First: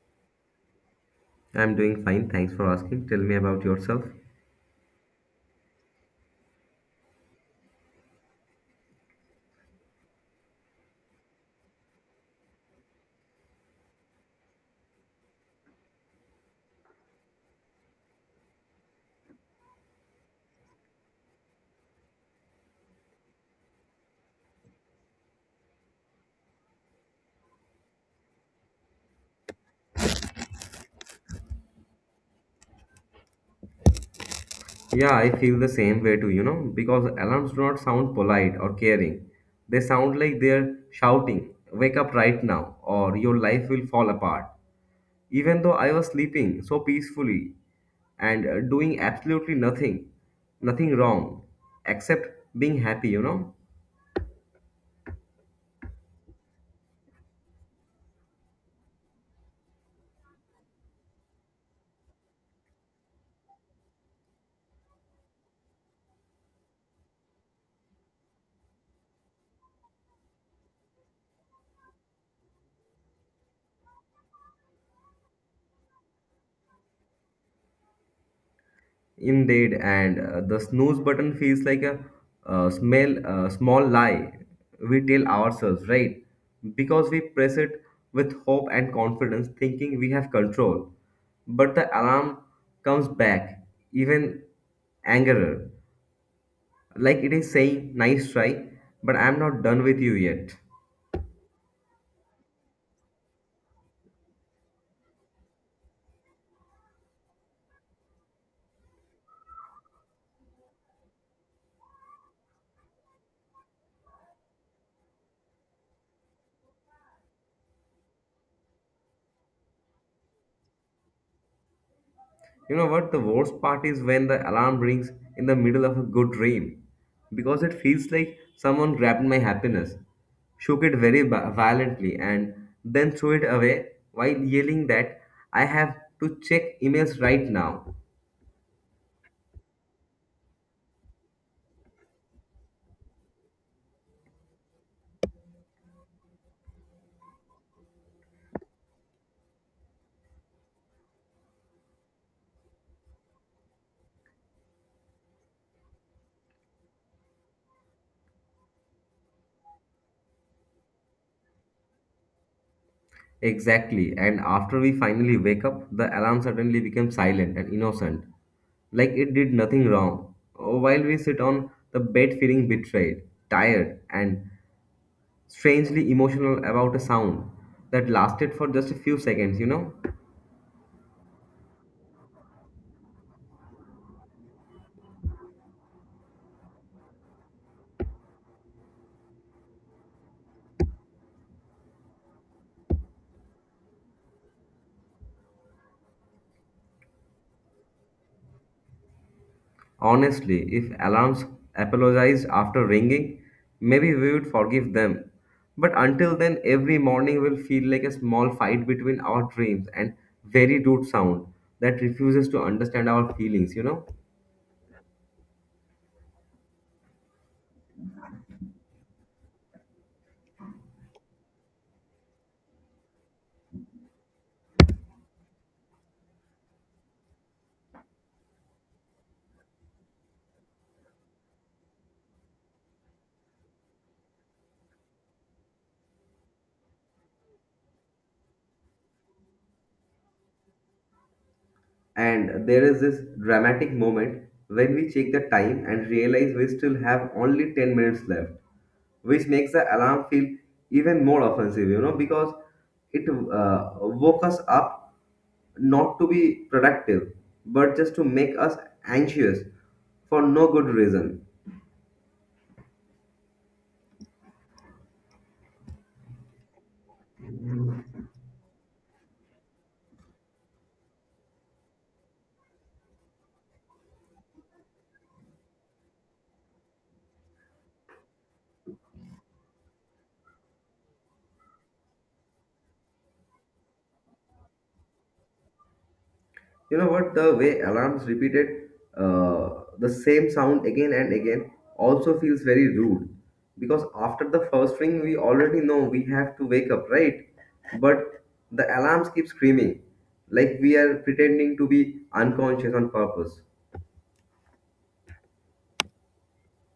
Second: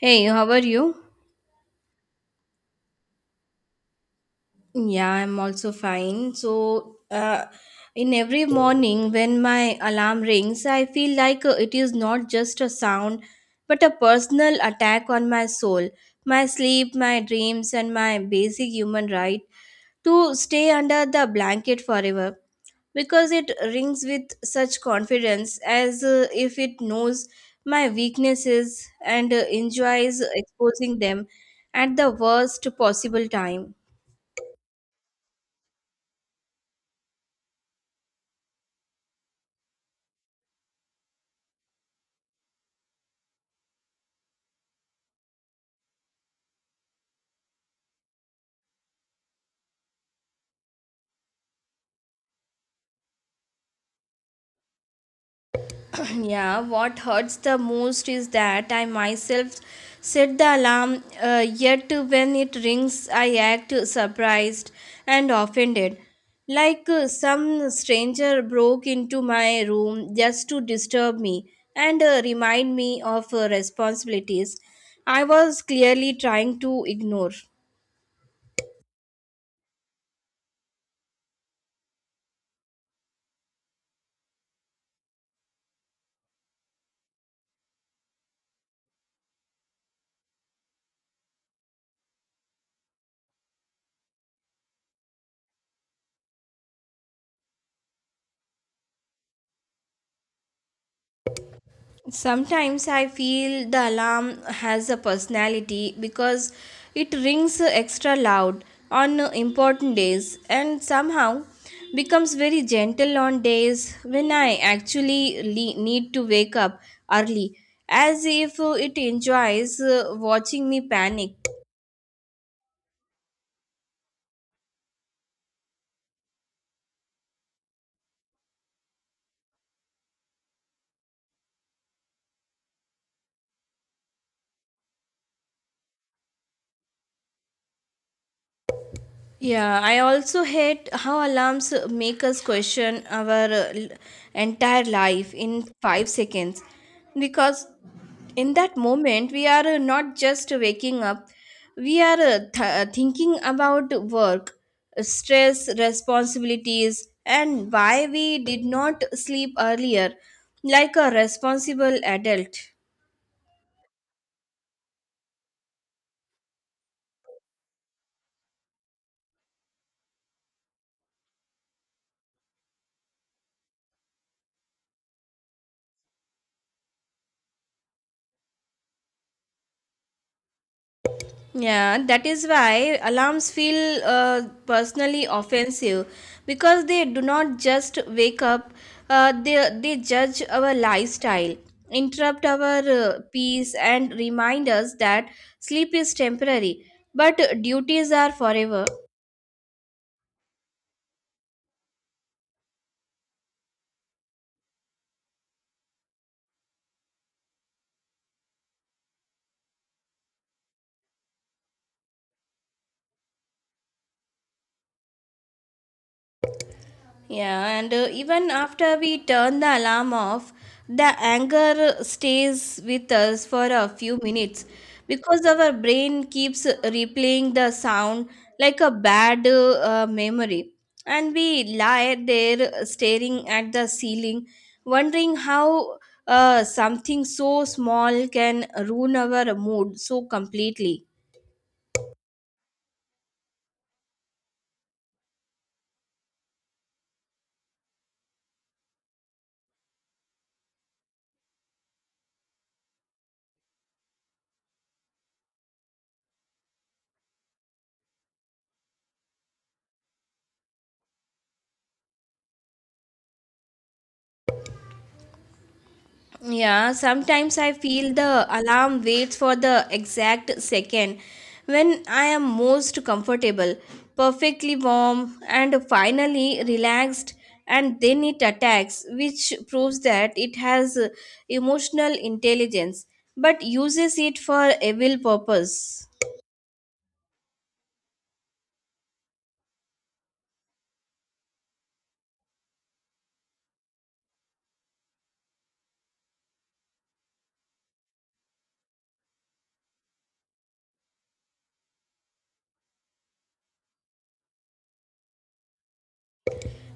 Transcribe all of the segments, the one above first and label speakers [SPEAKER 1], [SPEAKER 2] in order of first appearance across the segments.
[SPEAKER 1] Hey, how are you?
[SPEAKER 2] I'm doing fine. Thanks for asking. Tell me about yourself.
[SPEAKER 1] Yeah, I'm also fine. In every morning when my alarm rings, I feel like it is not just a sound, but a personal attack on my soul, my sleep, my dreams, and my basic human right to stay under the blanket forever. Because it rings with such confidence as if it knows my weaknesses and enjoys exposing them at the worst possible time.
[SPEAKER 2] Yeah, I feel the same way too, you know, because alarms do not sound polite or caring. They sound like they're shouting, Wake up right now, or your life will fall apart. Even though I was sleeping so peacefully and doing absolutely nothing, nothing wrong, except being happy, you know.
[SPEAKER 1] Yeah, what hurts the most is that I myself set the alarm, yet when it rings I act surprised and offended like, some stranger broke into my room just to disturb me and, remind me of responsibilities I was clearly trying to ignore.
[SPEAKER 2] Indeed, and the snooze button feels like a small lie we tell ourselves, right? Because we press it with hope and confidence, thinking we have control. But the alarm comes back, even angrier, like it is saying, "Nice try, but I'm not done with you yet."
[SPEAKER 1] Sometimes I feel the alarm has a personality because it rings extra loud on important days and somehow becomes very gentle on days when I actually need to wake up early, as if it enjoys watching me panic.
[SPEAKER 2] You know what? The worst part is when the alarm rings in the middle of a good dream because it feels like someone grabbed my happiness, shook it violently, and then threw it away while yelling that I have to check emails right now.
[SPEAKER 1] Yeah, I also hate how alarms make us question our entire life in 5 seconds because in that moment we are not just waking up, we are thinking about work, stress, responsibilities, and why we did not sleep earlier like a responsible adult.
[SPEAKER 2] Exactly. And after we finally wake up, the alarm suddenly becomes silent and innocent, like it did nothing wrong. While we sit on the bed feeling betrayed, tired, and strangely emotional about a sound that lasted for just a few seconds, you know?
[SPEAKER 1] Yeah, that is why alarms feel personally offensive because they do not just wake up, they judge our lifestyle, interrupt our peace, and remind us that sleep is temporary, but duties are forever.
[SPEAKER 2] Honestly, if alarms apologized after ringing, maybe we would forgive them. But until then, every morning will feel like a small fight between our dreams and very rude sound that refuses to understand our feelings, you know?
[SPEAKER 1] Yeah, and even after we turn the alarm off, the anger stays with us for a few minutes because our brain keeps replaying the sound like a bad memory. And we lie there staring at the ceiling, wondering how something so small can ruin our mood so completely.
[SPEAKER 2] And there is this dramatic moment when we check the time and realize we still have only 10 minutes left, which makes the alarm feel even more offensive, you know, because it woke us up not to be productive, but just to make us anxious for no good reason.
[SPEAKER 1] Yeah, sometimes I feel the alarm waits for the exact second when I am most comfortable, perfectly warm, and finally relaxed, and then it attacks, which proves that it has emotional intelligence but uses it for evil purpose.
[SPEAKER 2] You know what? The way alarms repeated uh, the same sound again and again also feels very rude because after the first ring, we already know we have to wake up, right? But the alarms keep screaming like we are pretending to be unconscious on purpose.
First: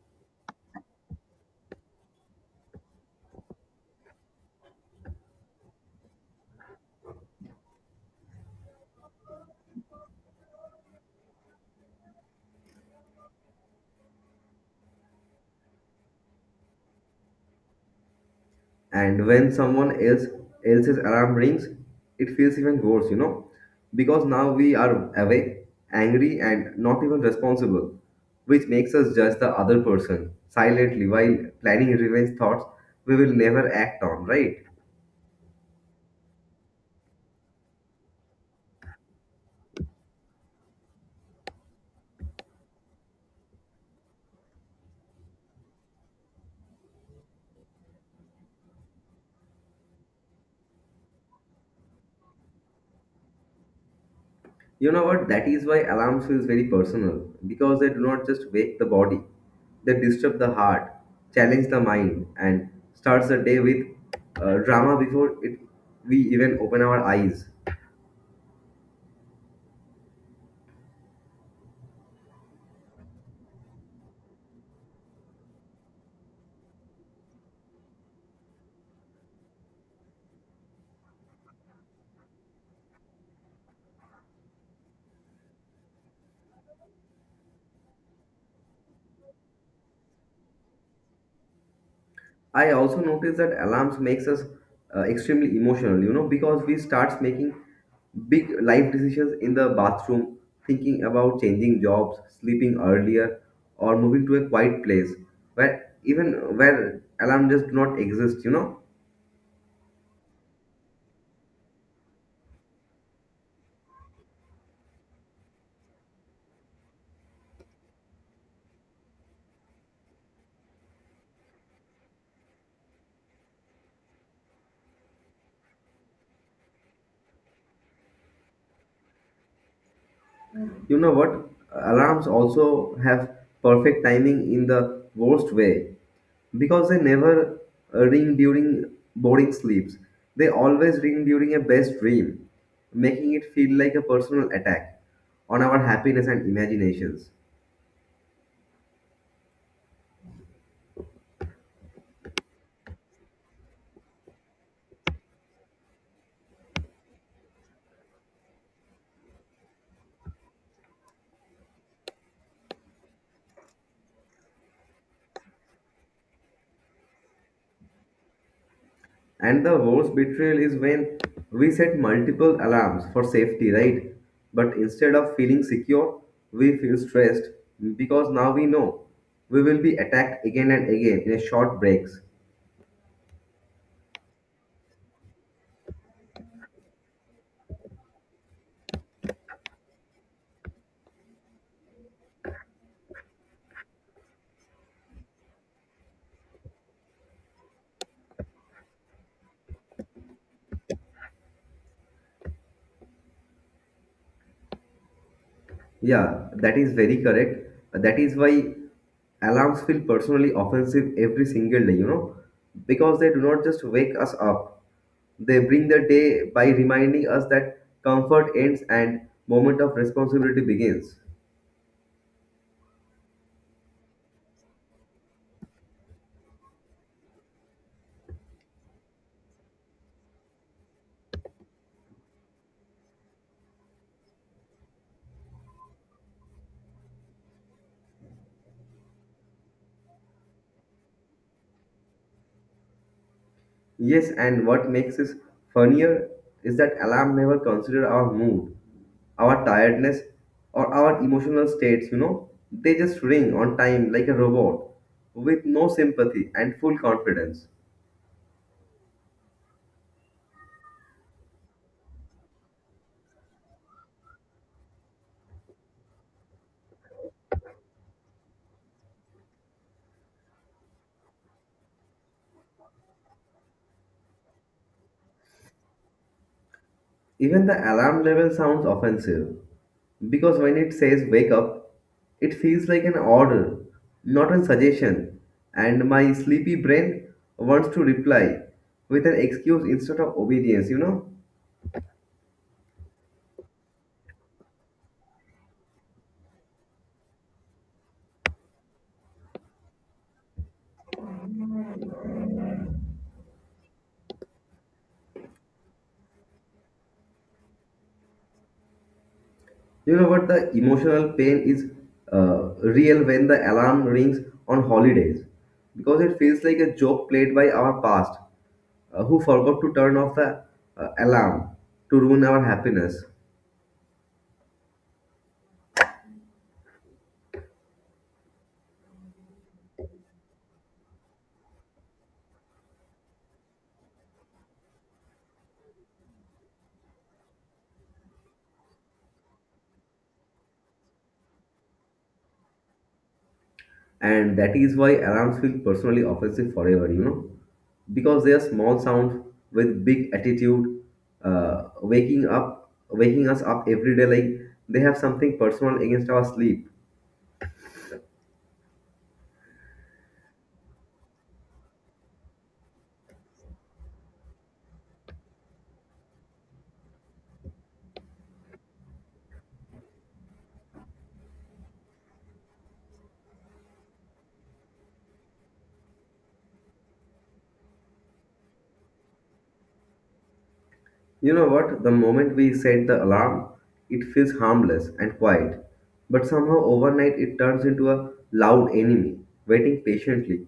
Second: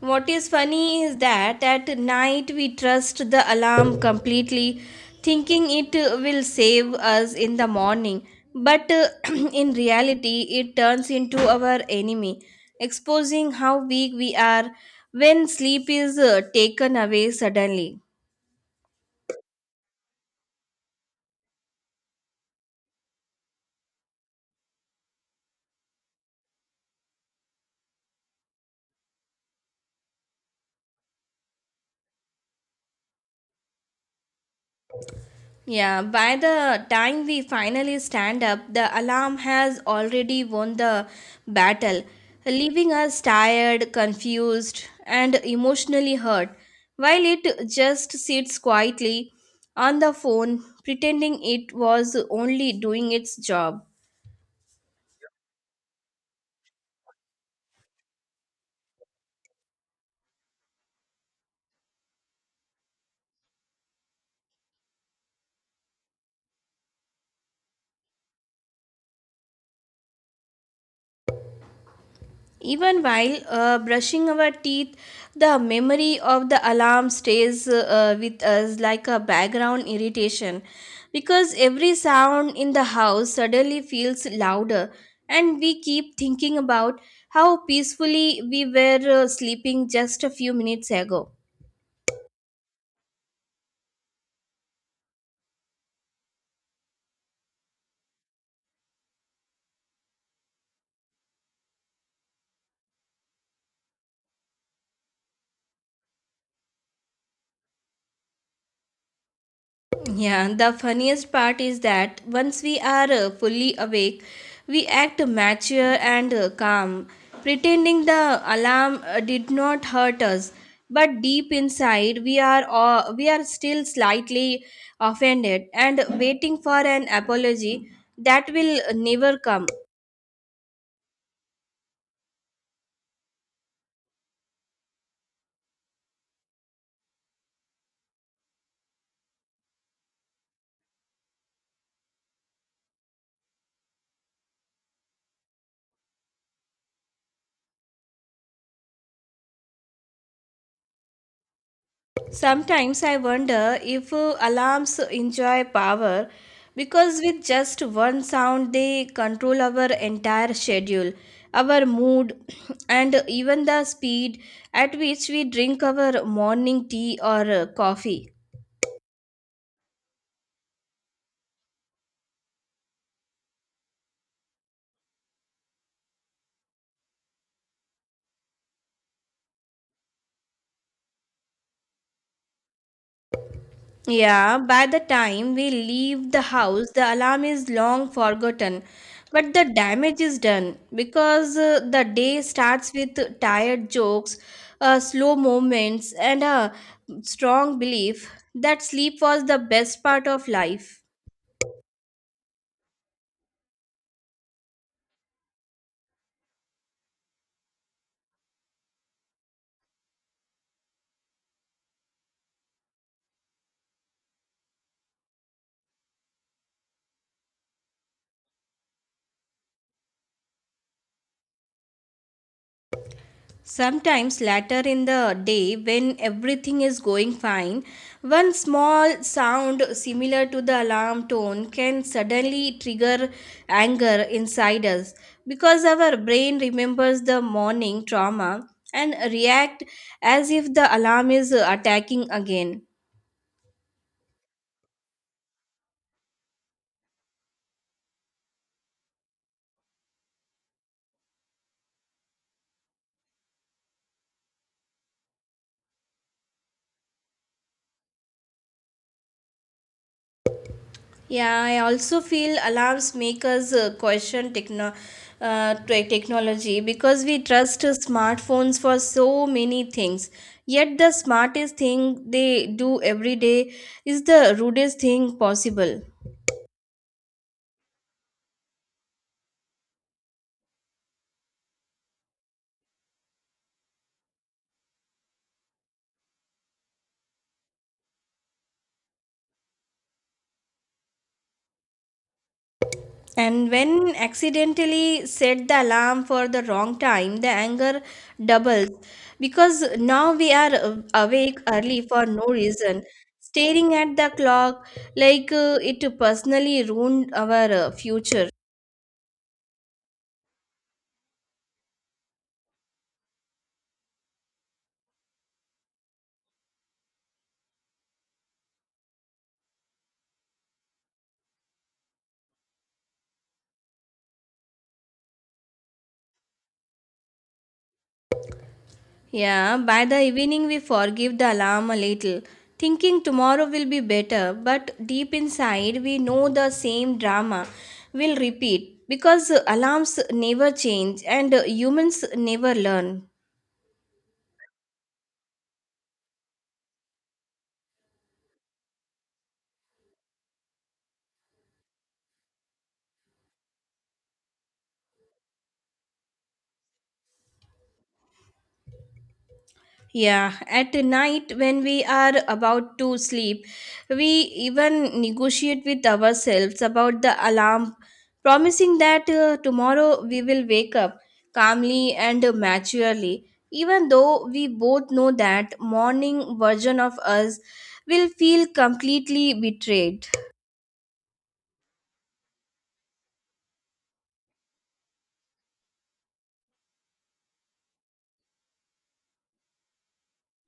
[SPEAKER 1] What is funny is that at night we trust the alarm completely, thinking it will save us in the morning. But in reality, it turns into our enemy, exposing how weak we are when sleep is taken away suddenly.
[SPEAKER 2] And when someone else's alarm rings, it feels even worse, you know, because now we are awake, angry, and not even responsible, which makes us judge the other person silently while planning revenge thoughts we will never act on, right?
[SPEAKER 1] Yeah, by the time we finally stand up, the alarm has already won the battle, leaving us tired, confused, and emotionally hurt, while it just sits quietly on the phone, pretending it was only doing its job.
[SPEAKER 2] You know what? That is why alarms feels very personal because they do not just wake the body, they disturb the heart, challenge the mind, and starts the day with drama before it we even open our eyes.
[SPEAKER 1] Even while brushing our teeth, the memory of the alarm stays with us like a background irritation because every sound in the house suddenly feels louder, and we keep thinking about how peacefully we were sleeping just a few minutes ago.
[SPEAKER 2] I also notice that alarms makes us extremely emotional, you know, because we starts making big life decisions in the bathroom, thinking about changing jobs, sleeping earlier, or moving to a quiet place where alarm just do not exist, you know.
[SPEAKER 1] Yeah, the funniest part is that once we are fully awake, we act mature and calm, pretending the alarm did not hurt us. But deep inside, we are still slightly offended and waiting for an apology that will never come.
[SPEAKER 2] You know what? Alarms also have perfect timing in the worst way because they never ring during boring sleeps. They always ring during a best dream, making it feel like a personal attack on our happiness and imaginations.
[SPEAKER 1] Sometimes I wonder if alarms enjoy power because with just one sound they control our entire schedule, our mood, and even the speed at which we drink our morning tea or coffee.
[SPEAKER 2] And the worst betrayal is when we set multiple alarms for safety, right? But instead of feeling secure, we feel stressed because now we know we will be attacked again and again in a short breaks.
[SPEAKER 1] Yeah, by the time we leave the house, the alarm is long forgotten, but the damage is done because the day starts with tired jokes, slow moments, and a strong belief that sleep was the best part of life.
[SPEAKER 2] Yeah, that is very correct. That is why alarms feel personally offensive every single day, you know, because they do not just wake us up, they bring the day by reminding us that comfort ends and moment of responsibility begins.
[SPEAKER 1] Sometimes later in the day, when everything is going fine, one small sound similar to the alarm tone can suddenly trigger anger inside us because our brain remembers the morning trauma and react as if the alarm is attacking again.
[SPEAKER 2] Yes, and what makes this funnier is that alarm never consider our mood, our tiredness, or our emotional states, you know. They just ring on time like a robot with no sympathy and full confidence.
[SPEAKER 1] Yeah, I also feel alarms make us question technology because we trust smartphones for so many things. Yet the smartest thing they do every day is the rudest thing possible.
[SPEAKER 2] Even the alarm level sounds offensive because when it says wake up, it feels like an order, not a suggestion, and my sleepy brain wants to reply with an excuse instead of obedience, you know?
[SPEAKER 1] And when accidentally set the alarm for the wrong time, the anger doubles because now we are awake early for no reason, staring at the clock like, it personally ruined our future.
[SPEAKER 2] You know what? The emotional pain is real when the alarm rings on holidays because it feels like a joke played by our past who forgot to turn off the alarm to ruin our happiness.
[SPEAKER 1] Yeah, by the evening we forgive the alarm a little, thinking tomorrow will be better, but deep inside we know the same drama will repeat because alarms never change and humans never learn.
[SPEAKER 2] And that is why alarms feel personally offensive forever, you know, because they are small sound with big attitude, waking us up every day like they have something personal against our sleep.
[SPEAKER 1] Yeah, at night when we are about to sleep, we even negotiate with ourselves about the alarm, promising that tomorrow we will wake up calmly and maturely, even though we both know that morning version of us will feel completely betrayed.
[SPEAKER 2] You know what? The moment we set the alarm, it feels harmless and quiet, but somehow overnight it turns into a loud enemy waiting patiently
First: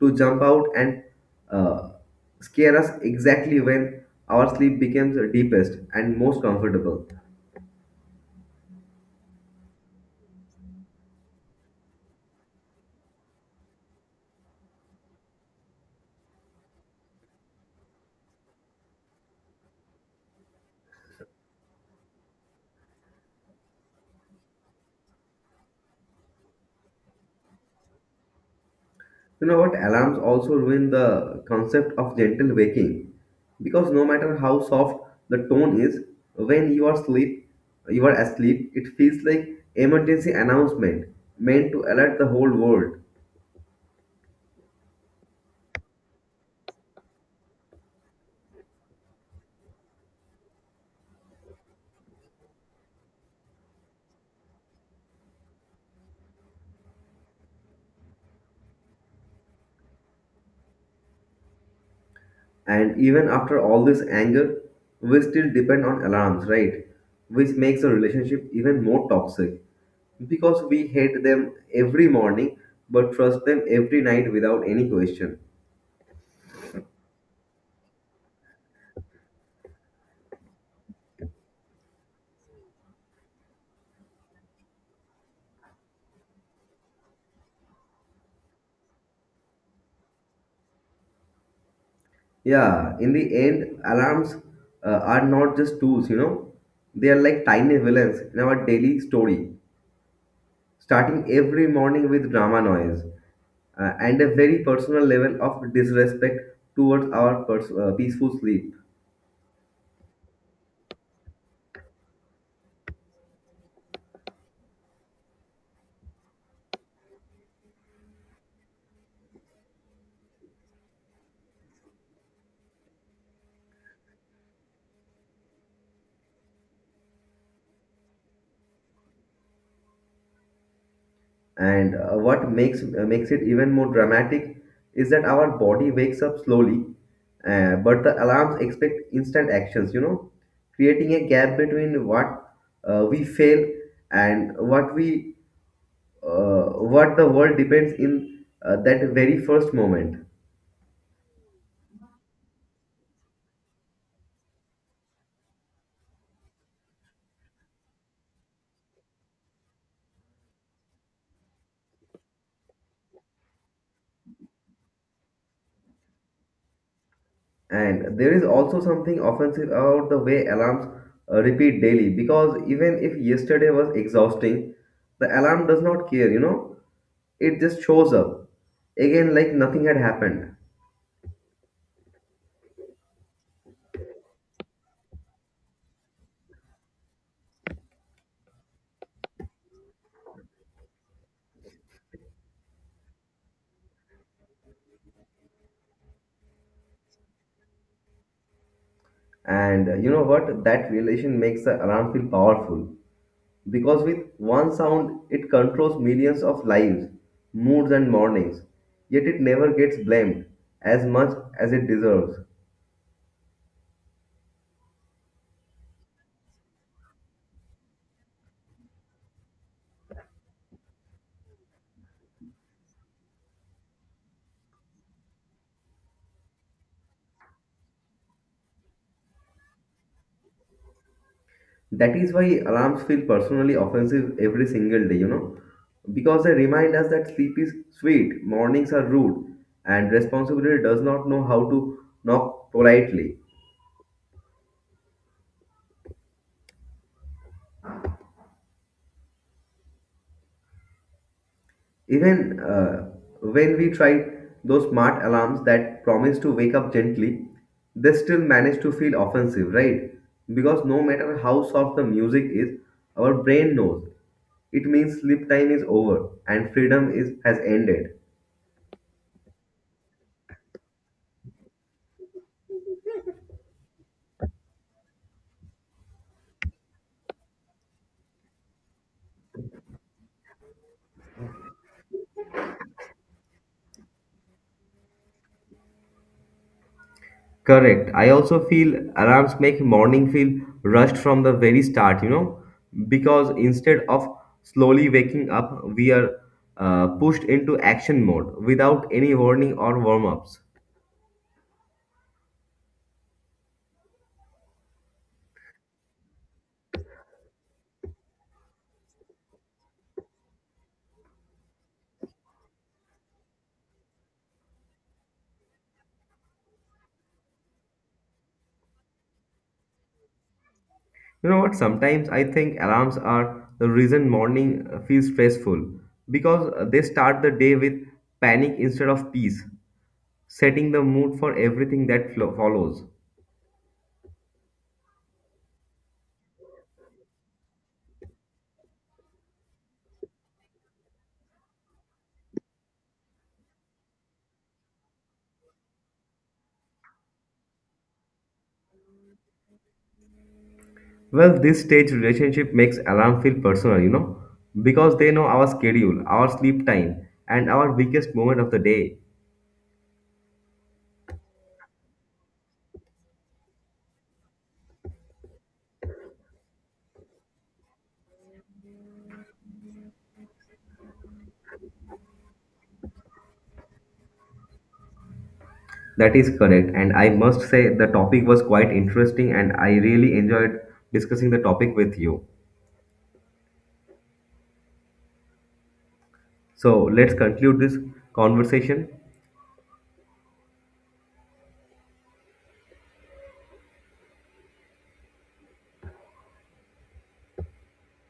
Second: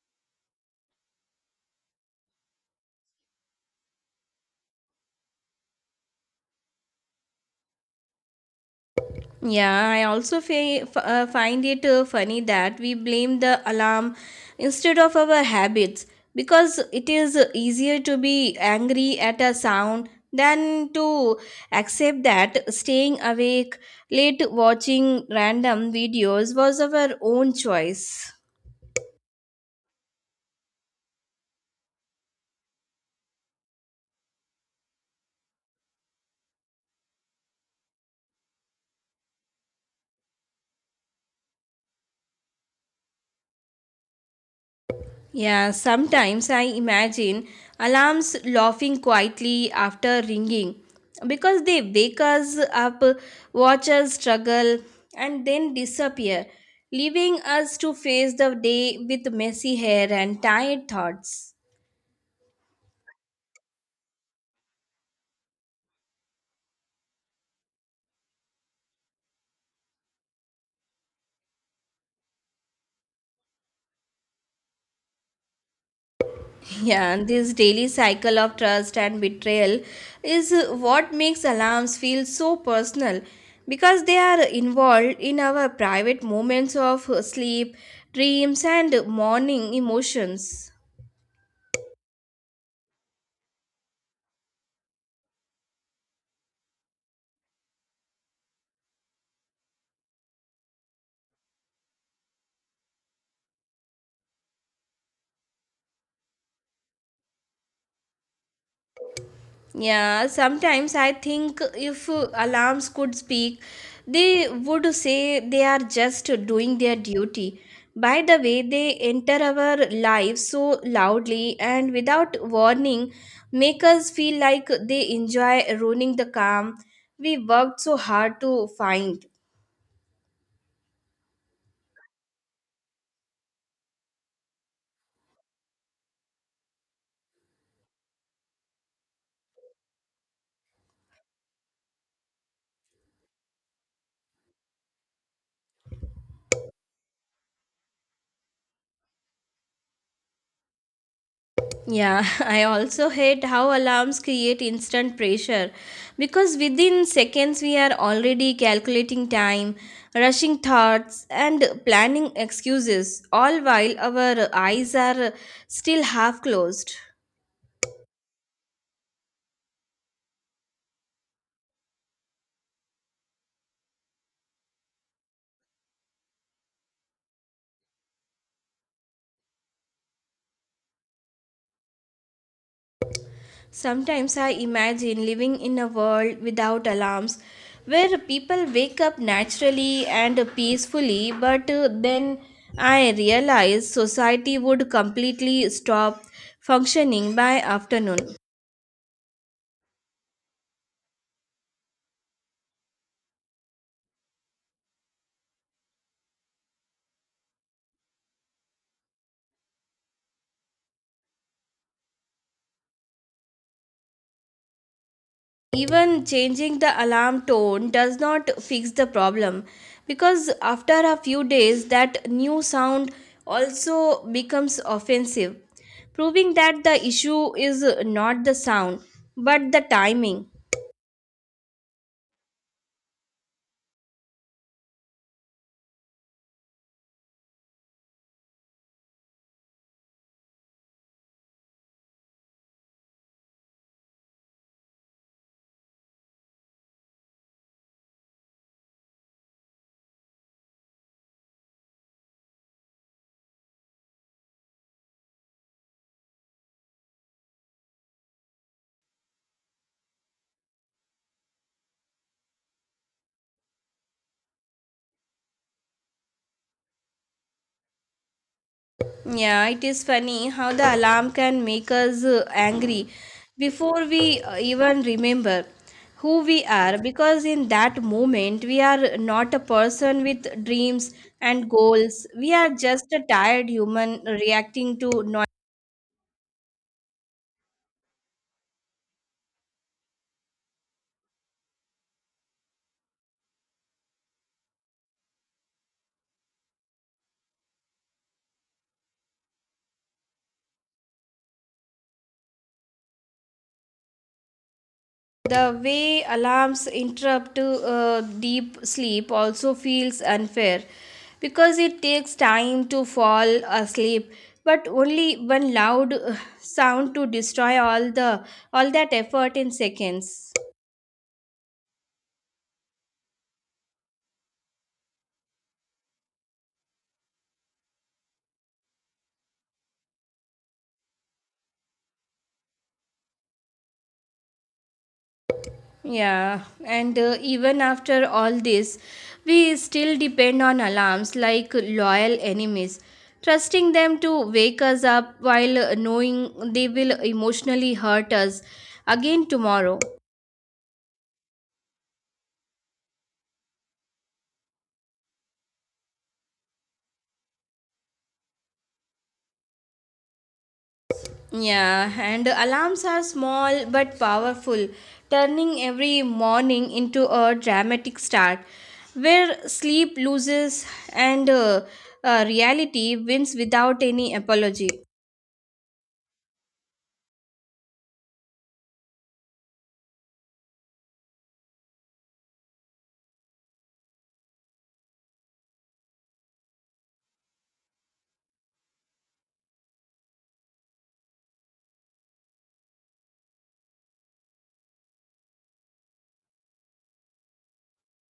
[SPEAKER 2] to jump out and uh, scare us exactly when our sleep becomes deepest and most comfortable.
[SPEAKER 1] Yeah, I also find it funny that we blame the alarm instead of our habits because it is easier to be angry at a sound than to accept that staying awake late watching random videos was our own choice.
[SPEAKER 2] You know what? Alarms also ruin the concept of gentle waking because no matter how soft the tone is, when you are sleep, you are asleep, it feels like emergency announcement meant to alert the whole world.
[SPEAKER 1] Yeah, sometimes I imagine alarms laughing quietly after ringing because they wake us up, watch us struggle, and then disappear, leaving us to face the day with messy hair and tired thoughts.
[SPEAKER 2] And even after all this anger, we still depend on alarms, right? Which makes a relationship even more toxic because we hate them every morning but trust them every night without any question.
[SPEAKER 1] Yeah, and this daily cycle of trust and betrayal is what makes alarms feel so personal because they are involved in our private moments of sleep, dreams, and morning emotions.
[SPEAKER 2] Yeah, in the end, alarms are not just tools, you know, they are like tiny villains in our daily story, starting every morning with drama noise and a very personal level of disrespect towards our peaceful sleep.
[SPEAKER 1] Yeah, sometimes I think if alarms could speak, they would say they are just doing their duty. By the way, they enter our lives so loudly and without warning, make us feel like they enjoy ruining the calm we worked so hard to find.
[SPEAKER 2] And what makes it even more dramatic is that our body wakes up slowly, but the alarms expect instant actions, you know, creating a gap between what we fail and what we uh, what the world depends in that very first moment.
[SPEAKER 1] Yeah, I also hate how alarms create instant pressure because within seconds we are already calculating time, rushing thoughts, and planning excuses, all while our eyes are still half closed.
[SPEAKER 2] And there is also something offensive about the way alarms repeat daily because even if yesterday was exhausting, the alarm does not care, you know, it just shows up again like nothing had happened.
[SPEAKER 1] Sometimes I imagine living in a world without alarms where people wake up naturally and peacefully, but then I realize society would completely stop functioning by afternoon.
[SPEAKER 2] And you know what? That relation makes the alarm feel powerful. Because with one sound, it controls millions of lives, moods, and mornings, yet it never gets blamed as much as it deserves.
[SPEAKER 1] Even changing the alarm tone does not fix the problem because after a few days, that new sound also becomes offensive, proving that the issue is not the sound but the timing.
[SPEAKER 2] That is why alarms feel personally offensive every single day, you know, because they remind us that sleep is sweet, mornings are rude, and responsibility does not know how to knock politely. Even when we try those smart alarms that promise to wake up gently, they still manage to feel offensive, right? Because no matter how soft the music is, our brain knows it means sleep time is over and freedom is has ended.
[SPEAKER 1] Yeah, it is funny how the alarm can make us angry before we even remember who we are because in that moment we are not a person with dreams and goals. We are just a tired human reacting to noise.
[SPEAKER 2] Correct. I also feel alarms make morning feel rushed from the very start, you know, because instead of slowly waking up, we are pushed into action mode without any warning or warm ups.
[SPEAKER 1] The way alarms interrupt deep sleep also feels unfair because it takes time to fall asleep but only one loud sound to destroy all that effort in seconds.
[SPEAKER 2] You know what? Sometimes I think alarms are the reason morning feels stressful because they start the day with panic instead of peace, setting the mood for everything that follows.
[SPEAKER 1] Yeah, and even after all this we still depend on alarms like loyal enemies, trusting them to wake us up while knowing they will emotionally hurt us again tomorrow.
[SPEAKER 2] Well, this stage relationship makes alarm feel personal, you know, because they know our schedule, our sleep time, and our weakest moment of the day.
[SPEAKER 1] Yeah, and alarms are small but powerful, turning every morning into a dramatic start where sleep loses and reality wins without any apology.
[SPEAKER 2] That is correct, and I must say the topic was quite interesting, and I really enjoyed discussing the topic with you. So let's conclude this conversation.